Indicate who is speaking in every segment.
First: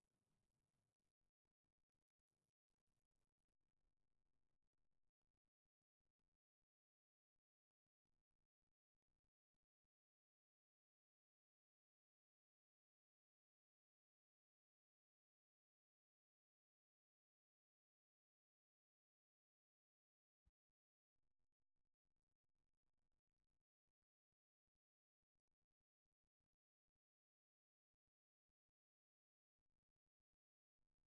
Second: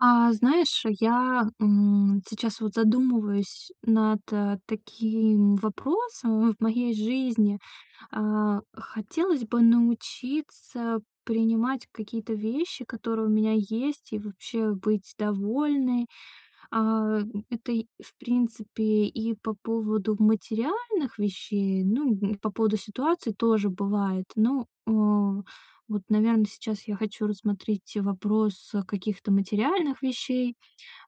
Speaker 1: А, знаешь, я, м, сейчас вот задумываюсь над, э, таким вопросом в в моей жизни. А, хотелось бы научиться принимать какие-то вещи, которые у меня есть, и вообще быть довольной. А, это, и, в принципе, и по поводу материальных вещей. Ну, м, по поводу ситуации тоже бывает. Ну, а, вот, наверно, сейчас я хочу рассмотреть вопрос каких-то материальных вещей,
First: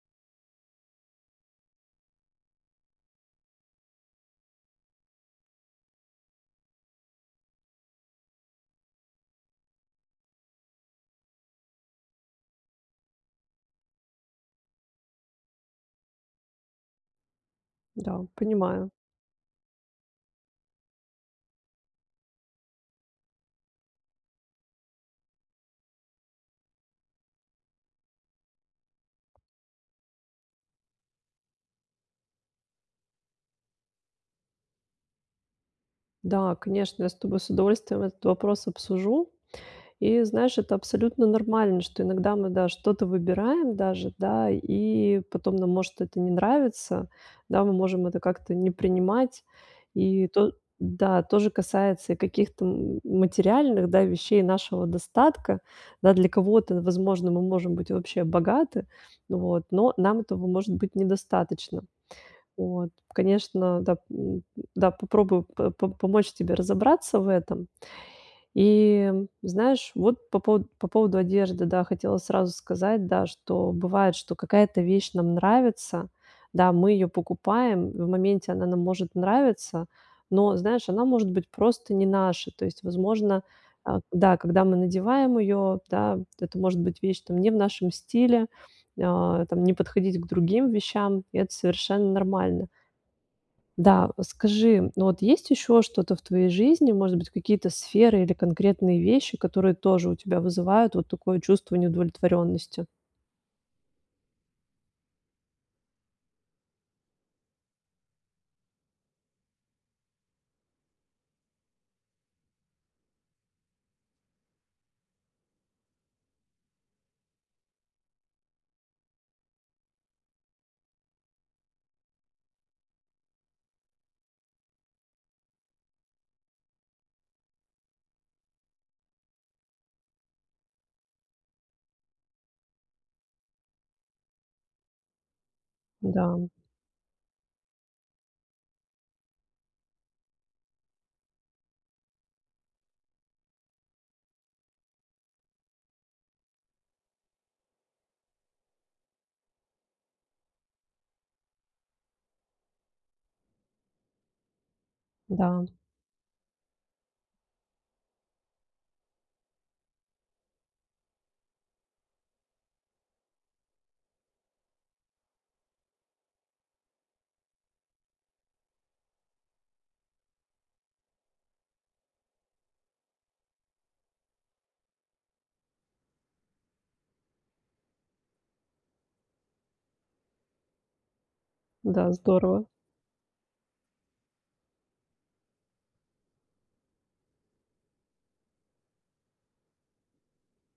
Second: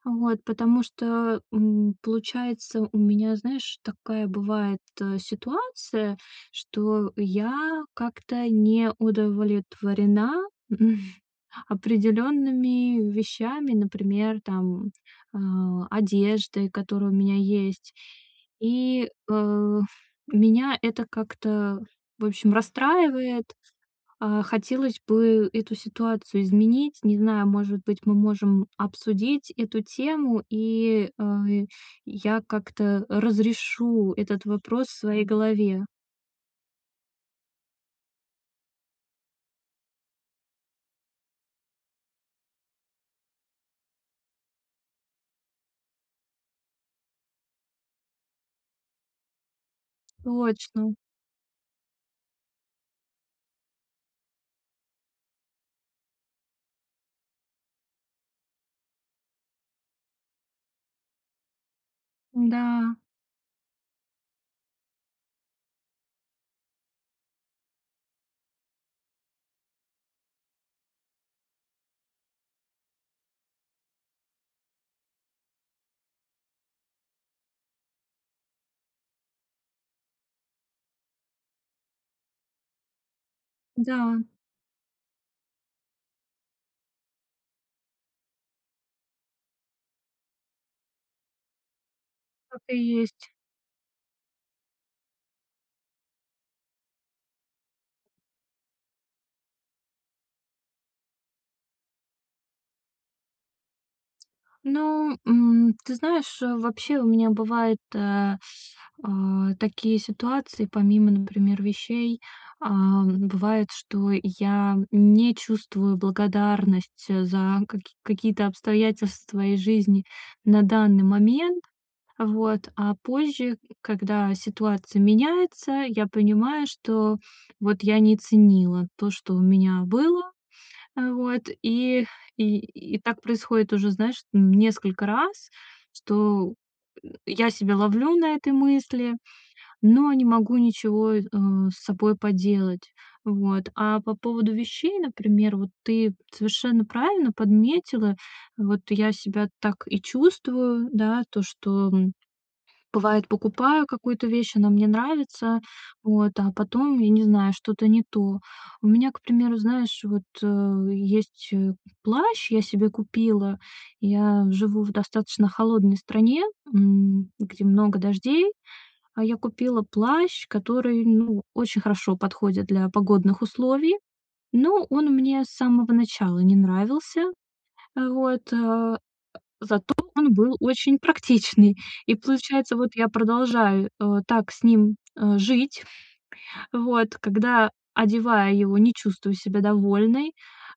Speaker 1: вот потому что, м, получается у меня, знаешь, такая бывает ситуация, что я как-то не удовлетворена определенными вещами, например, там, а, одеждой, которая у меня есть.
Speaker 2: Да, понимаю.
Speaker 1: И, э, у меня это как-то, в общем, расстраивает. А, хотелось бы эту ситуацию изменить. Не знаю, может быть, мы можем обсудить эту тему, и, э, я как-то разрешу этот вопрос в своей голове.
Speaker 2: Да, конечно, я с тобой с удовольствием этот вопрос обсужу. И знаешь, это абсолютно нормально, что иногда мы, да, что-то выбираем даже, да и потом нам может это не нравиться, да, мы можем это как-то не принимать. И то
Speaker 1: Точно.
Speaker 2: да то же касается и каких-то м материальных, да, вещей нашего достатка. Да, для кого-то, возможно, мы можем быть вообще богаты, вот, но нам этого может быть недостаточно. Вот.
Speaker 1: Да.
Speaker 2: Конечно, да, м, да, попробую по помочь тебе разобраться в этом. И, знаешь, вот по пово по поводу одежды, да, хотела сразу сказать, да, что бывает, что какая-то вещь нам нравится. Да, мы её покупаем, в моменте она нам может нравиться, но, знаешь, она может быть просто не наша. То есть, возможно, а,
Speaker 1: Да.
Speaker 2: да, когда мы надеваем её, да, это может быть вещь там не в нашем стиле, а, там не подходить к другим вещам. Это совершенно
Speaker 1: Так
Speaker 2: нормально.
Speaker 1: и есть.
Speaker 2: Да, скажи, вот есть еще что-то в твоей жизни, может быть, какие-то сферы или конкретные вещи, которые тоже у тебя вызывают вот такое чувство неудовлетворенности?
Speaker 1: Ну, м, ты знаешь, э, вообще у меня бывают, э, а, такие ситуации помимо, например, вещей. Ам, бывает, что я не чувствую благодарность, э, за каки какие-то обстоятельства из жизни на данный момент. Вот, а позже, когда ситуация меняется, я понимаю, что, вот, я не ценила то, что у меня было. Э, вот, и и и так происходит уже, знаешь, м, несколько раз,
Speaker 2: Да.
Speaker 1: что, м, я себя ловлю на этой мысли, но не могу ничего, э, с собой поделать. Вот, а по поводу вещей, например, вот, ты совершенно правильно подметила. Вот, я себя так и чувствую, да, то, что, м, бывает, покупаю какую-то вещь, она мне нравится.
Speaker 2: Да.
Speaker 1: Вот, а потом, я не знаю, что-то не то. У меня, к примеру, знаешь, вот, э, есть, э, плащ, я себе купила. Я живу в достаточно холодной стране, м, где много дождей. А я купила плащ, который, ну, очень хорошо подходит для погодных условий, но он мне с самого начала не нравился, э, вот, а. Зато он был очень практичный.
Speaker 2: Да,
Speaker 1: И
Speaker 2: здорово.
Speaker 1: получается, вот, я продолжаю, э, так с ним, э, жить вот, когда, одевая его, не чувствую себя довольной,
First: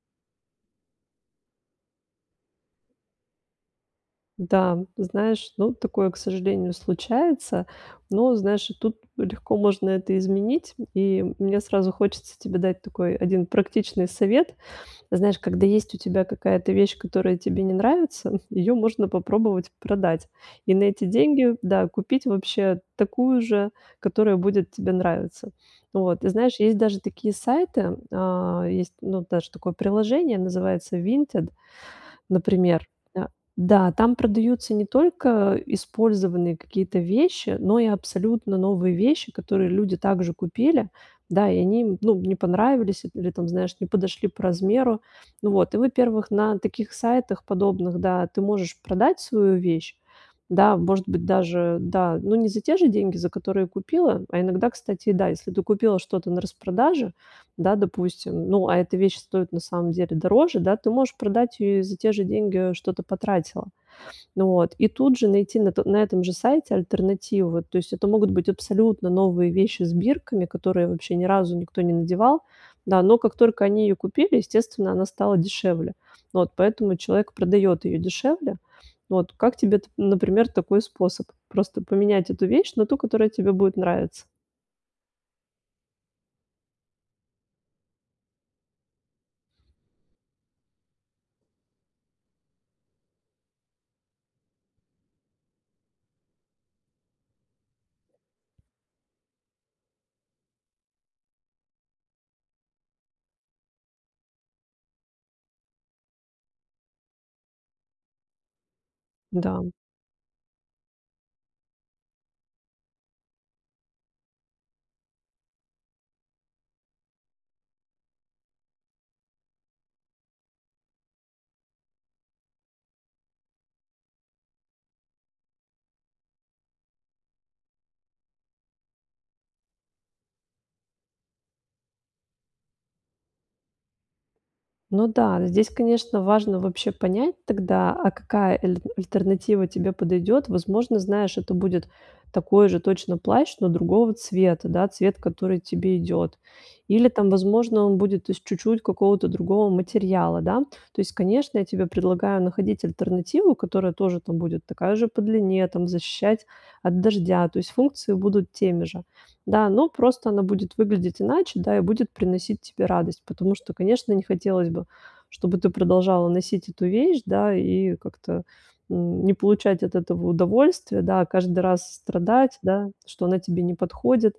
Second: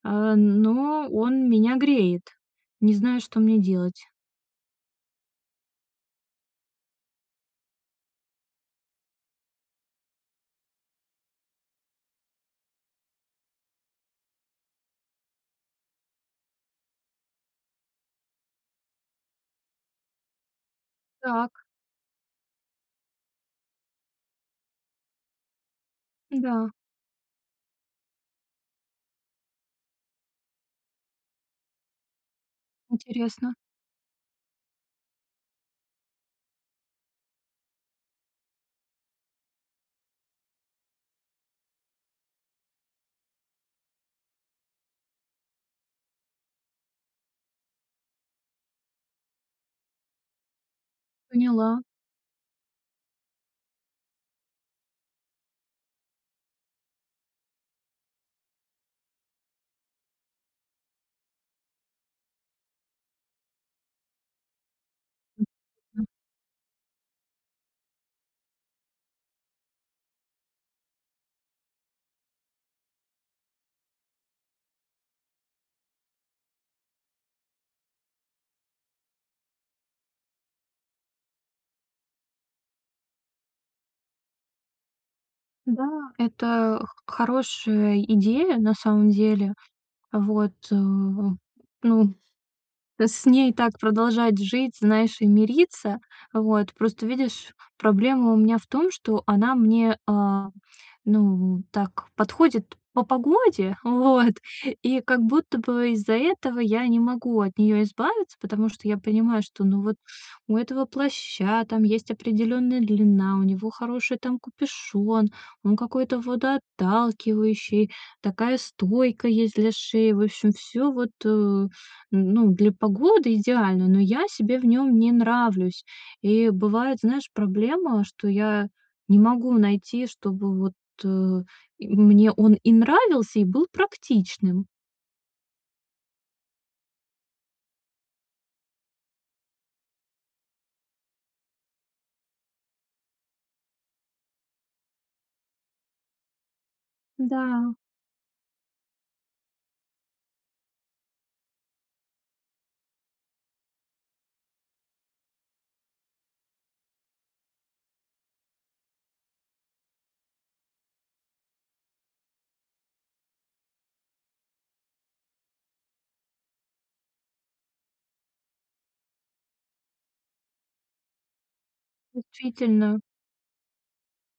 Speaker 1: э, но он меня греет. Не знаю, что мне делать.
Speaker 2: Да, знаешь, ну, такое, к сожалению, случается. Но знаешь, и тут легко можно это изменить, м, и мне сразу хочется тебе дать такой 1 практичный совет. Знаешь, когда есть у тебя какая-то вещь, которая тебе не нравится, её можно попробовать продать, и на эти деньги,
Speaker 1: Так.
Speaker 2: да, купить вообще такую же, которая будет тебе нравиться. Вот, ты знаешь,
Speaker 1: Да.
Speaker 2: есть даже такие сайты, а, есть, ну, даже такое приложение, называется Vinted, например, да?
Speaker 1: Интересно.
Speaker 2: Да, там продаются не только использованные какие-то вещи, но и абсолютно новые вещи, которые люди так же купили, да, и они им, ну, не понравились или, там, знаешь, не подошли по размеру. Ну вот, и во-первых, на таких сайтах подобных, да, ты можешь продать свою вещь, да, может быть даже,
Speaker 1: Поняла.
Speaker 2: да, ну, не за те же деньги, за которые купила, а иногда, кстати, и да, если ты купила что-то на распродаже, да, допустим, ну, а эта вещь стоит на самом деле дороже, да, ты можешь продать её и за те же деньги, что ты потратила. Ну вот, и тут же
Speaker 1: М.
Speaker 2: найти на то на
Speaker 1: А.
Speaker 2: этом же сайте альтернативу. Вот, то есть, это могут быть абсолютно новые вещи с бирками, которые вообще ни разу никто не надевал, да, но как только они её купили, естественно, она стала дешевле. Вот, поэтому человек продаёт её дешевле. Вот, как тебе т например, такой способ: просто поменять эту вещь на ту, которая тебе будет нравиться?
Speaker 1: Да, это х хорошая идея, на самом деле. Вот, э, ну, т с ней так продолжать жить, знаешь, и мириться. Вот, просто видишь, проблема у меня в том, что она мне, э, ну, так, подходит по погоде, вот, и как будто бы из-за этого я не могу от нее избавиться. Потому что я понимаю,
Speaker 2: Да,
Speaker 1: что,
Speaker 2: м.
Speaker 1: ну, вот у этого плаща там есть определенная длина, у него хороший, там, капюшон, он какой-то водоотталкивающий, такая стойка есть для шеи. В общем, всё вот, э, ну, для погоды идеально, но я себе в нем не нравлюсь. И бывает, знаешь, проблема, что я не могу найти, чтобы вот, э, и, мне он и нравился, и был практичным.
Speaker 2: Ну да, здесь, конечно, важно вообще понять тогда, а какая эль альтернатива тебе подойдет. Возможно, знаешь, это будет такой же точно плащ, но другого цвета, да, цвет, который тебе идет. Или там,
Speaker 1: Да.
Speaker 2: возможно, он будет из чуть-чуть какого-то другого материала, да. То есть, конечно, я тебе предлагаю находить альтернативу, которая тоже, там будет такая же по длине, там защищать от дождя. То есть, функции будут теми же. Да, ну, просто она будет выглядеть иначе, да, и будет приносить тебе радость. Потому что, конечно, не хотелось бы, чтобы ты продолжала носить эту вещь, да, и как-то, м, не получать от этого удовольствия, да, а каждый раз с страдать, да,
Speaker 1: Учительна.
Speaker 2: что она тебе не подходит.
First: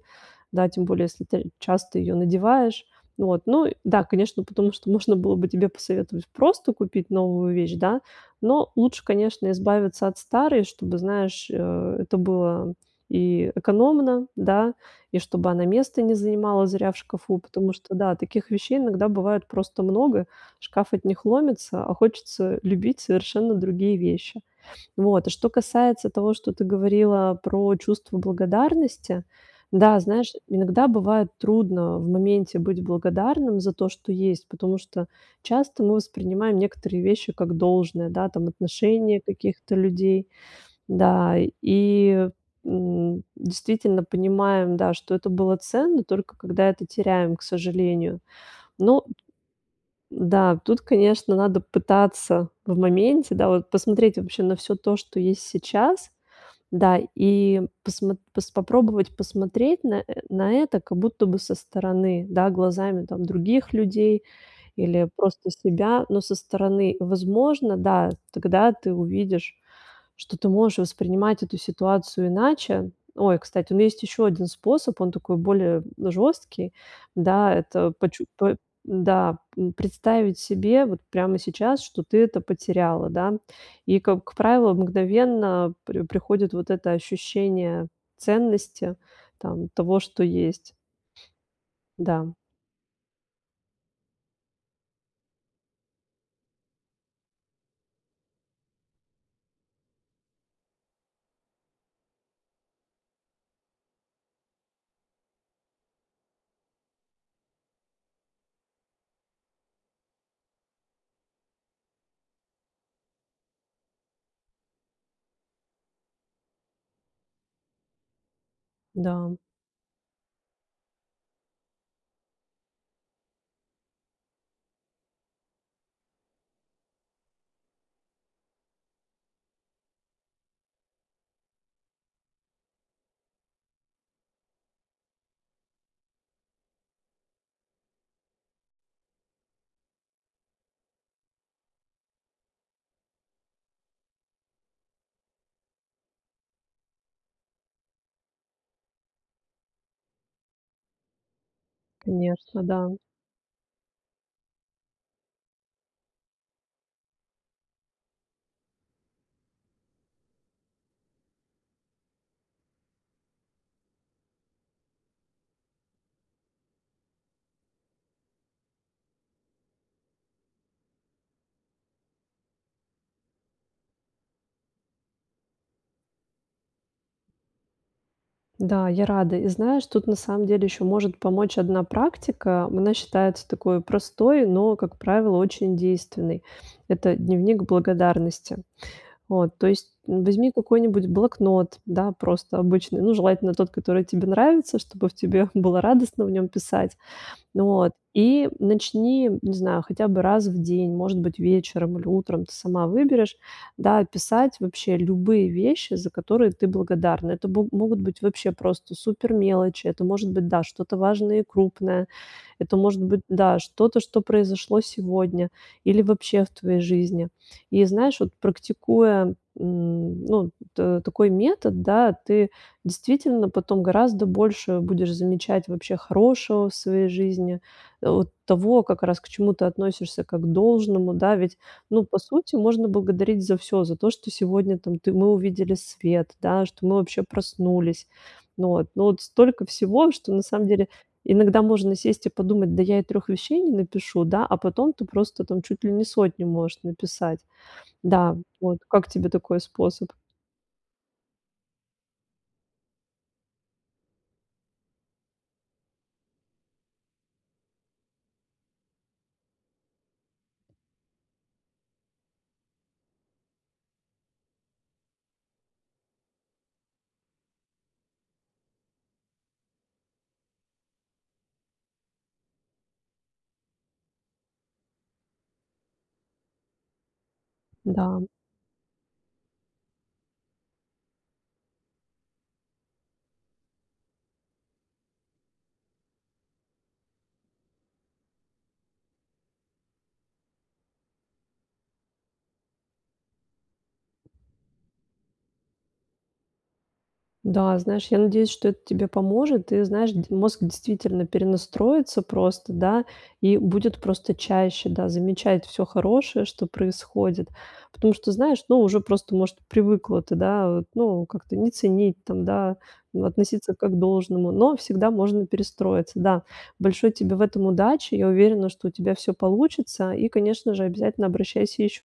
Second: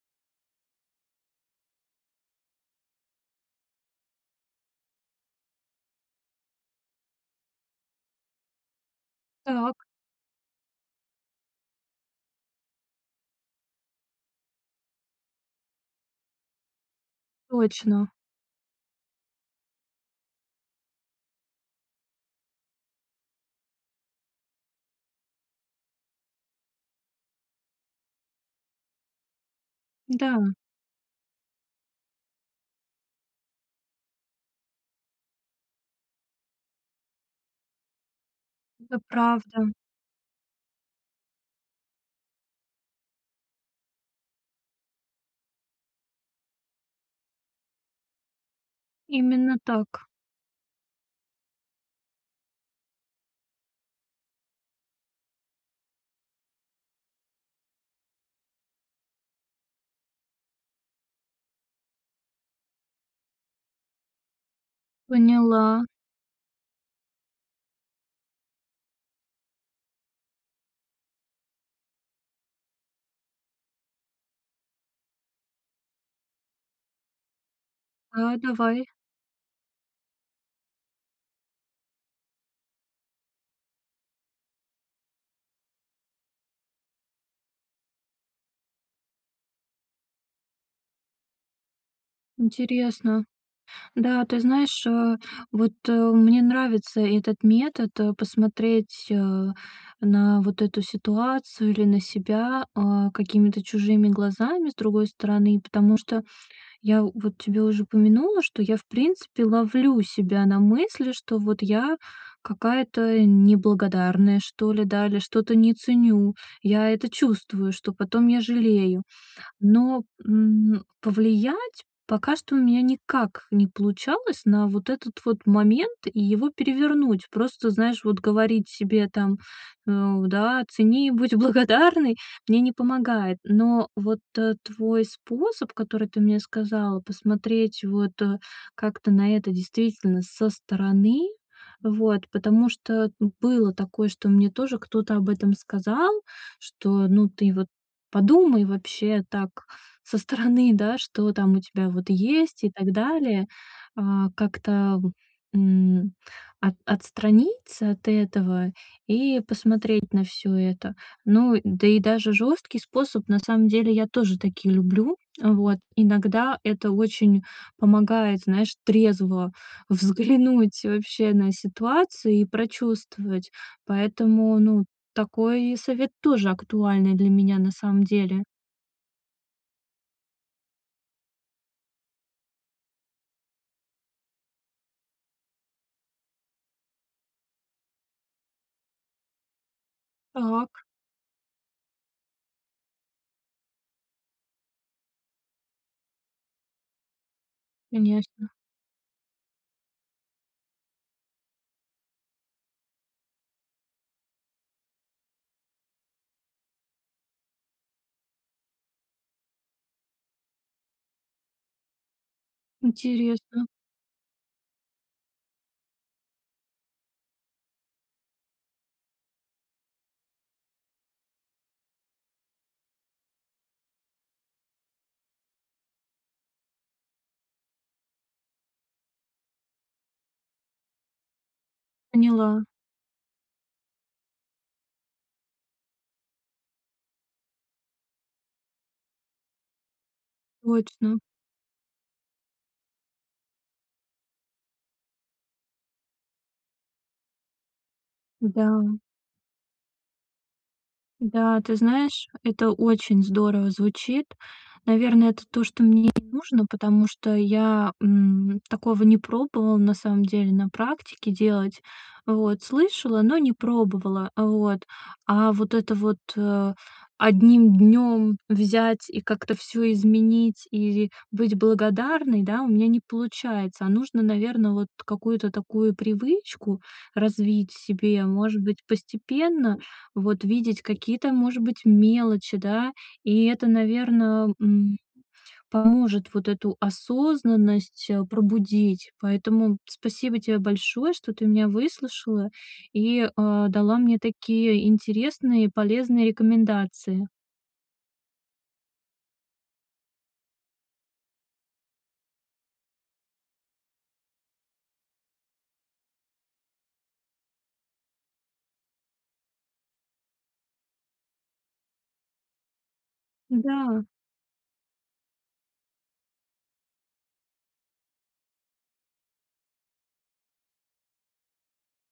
Speaker 2: Да, тем более, если ты часто ее надеваешь. Вот, ну и да, конечно, потому что можно было бы тебе посоветовать просто купить новую вещь, да. Но лучше, конечно,
Speaker 1: Так.
Speaker 2: избавиться от старой, чтобы, знаешь, э, это было и, э, экономно, да, и чтобы она места не занимала зря в шкафу. Потому что
Speaker 1: Точно.
Speaker 2: да, таких вещей иногда бывает просто много, шкаф от них ломится, а хочется любить совершенно другие вещи. Вот. А что касается того, что ты говорила про чувство благодарности. Да, знаешь,
Speaker 1: Да.
Speaker 2: иногда бывает трудно в моменте быть благодарным за то, что есть, потому что часто мы воспринимаем некоторые вещи как должное, да, там
Speaker 1: Это
Speaker 2: отношение
Speaker 1: правда.
Speaker 2: каких-то людей. Да, и, м, действительно понимаем, да, что это было ценно, только когда это теряем, к сожалению. Но
Speaker 1: Именно так.
Speaker 2: Да. Тут, конечно, надо пытаться в моменте, да, вот посмотреть вообще на всё то, что есть сейчас, да. И посмо пос попробовать посмотреть на на это как будто бы со стороны, да, глазами, там, других людей или просто
Speaker 1: Поняла.
Speaker 2: себя, но со стороны. Возможно, да, тогда ты увидишь, что ты можешь воспринимать эту ситуацию иначе. Ой, кстати, у меня есть еще 1 способ, он такой более, м, жесткий. Да, это почу
Speaker 1: Да,
Speaker 2: по
Speaker 1: давай.
Speaker 2: да, м, представить себе вот прямо сейчас, что ты это потеряла, да. И, как правило, мгновенно при приходит вот это ощущение ценности, там, того, что есть. Да.
Speaker 1: Интересно. Да, ты знаешь, э, вот, э, мне нравится этот метод, э, посмотреть, э, на вот эту ситуацию или на себя, э, какими-то чужими глазами, с другой стороны. Потому что я в вот тебе уже упомянула, что я в принципе ловлю себя на мысли, что, вот, я какая-то неблагодарная, что ли, да, или что-то не ценю. Я это чувствую, что потом я жалею.
Speaker 2: Да, м.
Speaker 1: Но, м, повлиять пока что у меня никак не получалось на вот этот вот момент и его перевернуть. Просто, знаешь, вот говорить себе там, э, да: "Цени, будь благодарной" мне не помогает. Но вот т твой способ, который ты мне сказала, посмотреть вот, э, как-то на это действительно со стороны. Вот, потому что было такое, что мне тоже кто-то об этом сказал, что, ну ты вот подумай вообще так со стороны, да, что там у тебя, вот,
Speaker 2: Конечно,
Speaker 1: есть и
Speaker 2: да.
Speaker 1: так далее. А, как-то, м, от отстраниться от этого и посмотреть на всё это. Ну да и даже жесткий способ, на самом деле, я тоже такие люблю. Вот, иногда это очень помогает, знаешь, трезво взглянуть вообще на ситуацию и прочувствовать. Поэтому, ну, такой совет тоже актуальный для меня, на самом деле.
Speaker 2: Да, я рада. И знаешь, тут, на самом деле, еще может помочь одна практика. Она считается такою простой, но, как правило, очень действенной. Это дневник благодарности. Вот, то есть, н возьми
Speaker 1: Так.
Speaker 2: какой-нибудь блокнот, да, просто обычный, ну, желательно, тот, который тебе нравится, чтобы в тебе было радостно в нем писать. Вот, и
Speaker 1: Конечно.
Speaker 2: начни, не знаю, хотя бы раз в день, может быть, вечером или утром, ты сама выберешь, да, писать вообще любые вещи, за которые ты благодарна. Это бо могут быть вообще просто супер мелочи, это может быть, да, что-то важное и крупное. Это может быть, да,
Speaker 1: Интересно.
Speaker 2: что-то, что произошло сегодня или вообще в твоей жизни. И знаешь, вот практикуя, м, ну, т такой метод, да, ты действительно потом гораздо больше будешь замечать вообще хорошего в своей жизни. Э, вот того, как раз к чему ты относишься, как к должному, да, ведь, ну, по сути,
Speaker 1: Поняла.
Speaker 2: можно благодарить за всё. За то, что сегодня, там, ты мы увидели свет, да, что мы вообще проснулись. Ну вот. Ну вот столько всего, что на самом деле
Speaker 1: Точно.
Speaker 2: иногда можно сесть и подумать: "Да я и 3 вещей не напишу", да, а потом ты просто, там, чуть ли не 100 можешь написать. Да, вот.
Speaker 1: Да.
Speaker 2: Как тебе такой способ?
Speaker 1: Да, ты знаешь, это очень здорово звучит. Наверное, это то, что мне и нужно, потому что я, м, такого не пробовала на самом деле на практике делать. Вот, слышала, но не пробовала. Вот. А вот это вот, э, одним днём взять и как-то всё изменить, и быть благодарной, да, у меня не получается. А нужно, наверно, вот какую-то такую привычку развить в
Speaker 2: Да.
Speaker 1: себе. Может быть, постепенно, вот, видеть какие-то, может быть, мелочи, да. И это, наверно, м, поможет вот эту осознанность, э, пробудить. Поэтому спасибо тебе большое, что ты меня выслушала и, э, дала мне такие интересные полезные рекомендации.
Speaker 2: Да, знаешь, я надеюсь, что это тебе поможет, и, знаешь, д мозг действительно перенастроится просто, да, и будет просто чаще, да, замечать всё хорошее, что происходит. Потому что, знаешь, ну, уже просто, может, привыкла ты, да, вот, ну, как-то не ценить там, да, э, относиться как к
Speaker 1: Да.
Speaker 2: должному, но всегда можно перестроиться, да. Большой тебе в этом удачи, я уверена, что у тебя всё получится, и, конечно же, обязательно обращайся еще.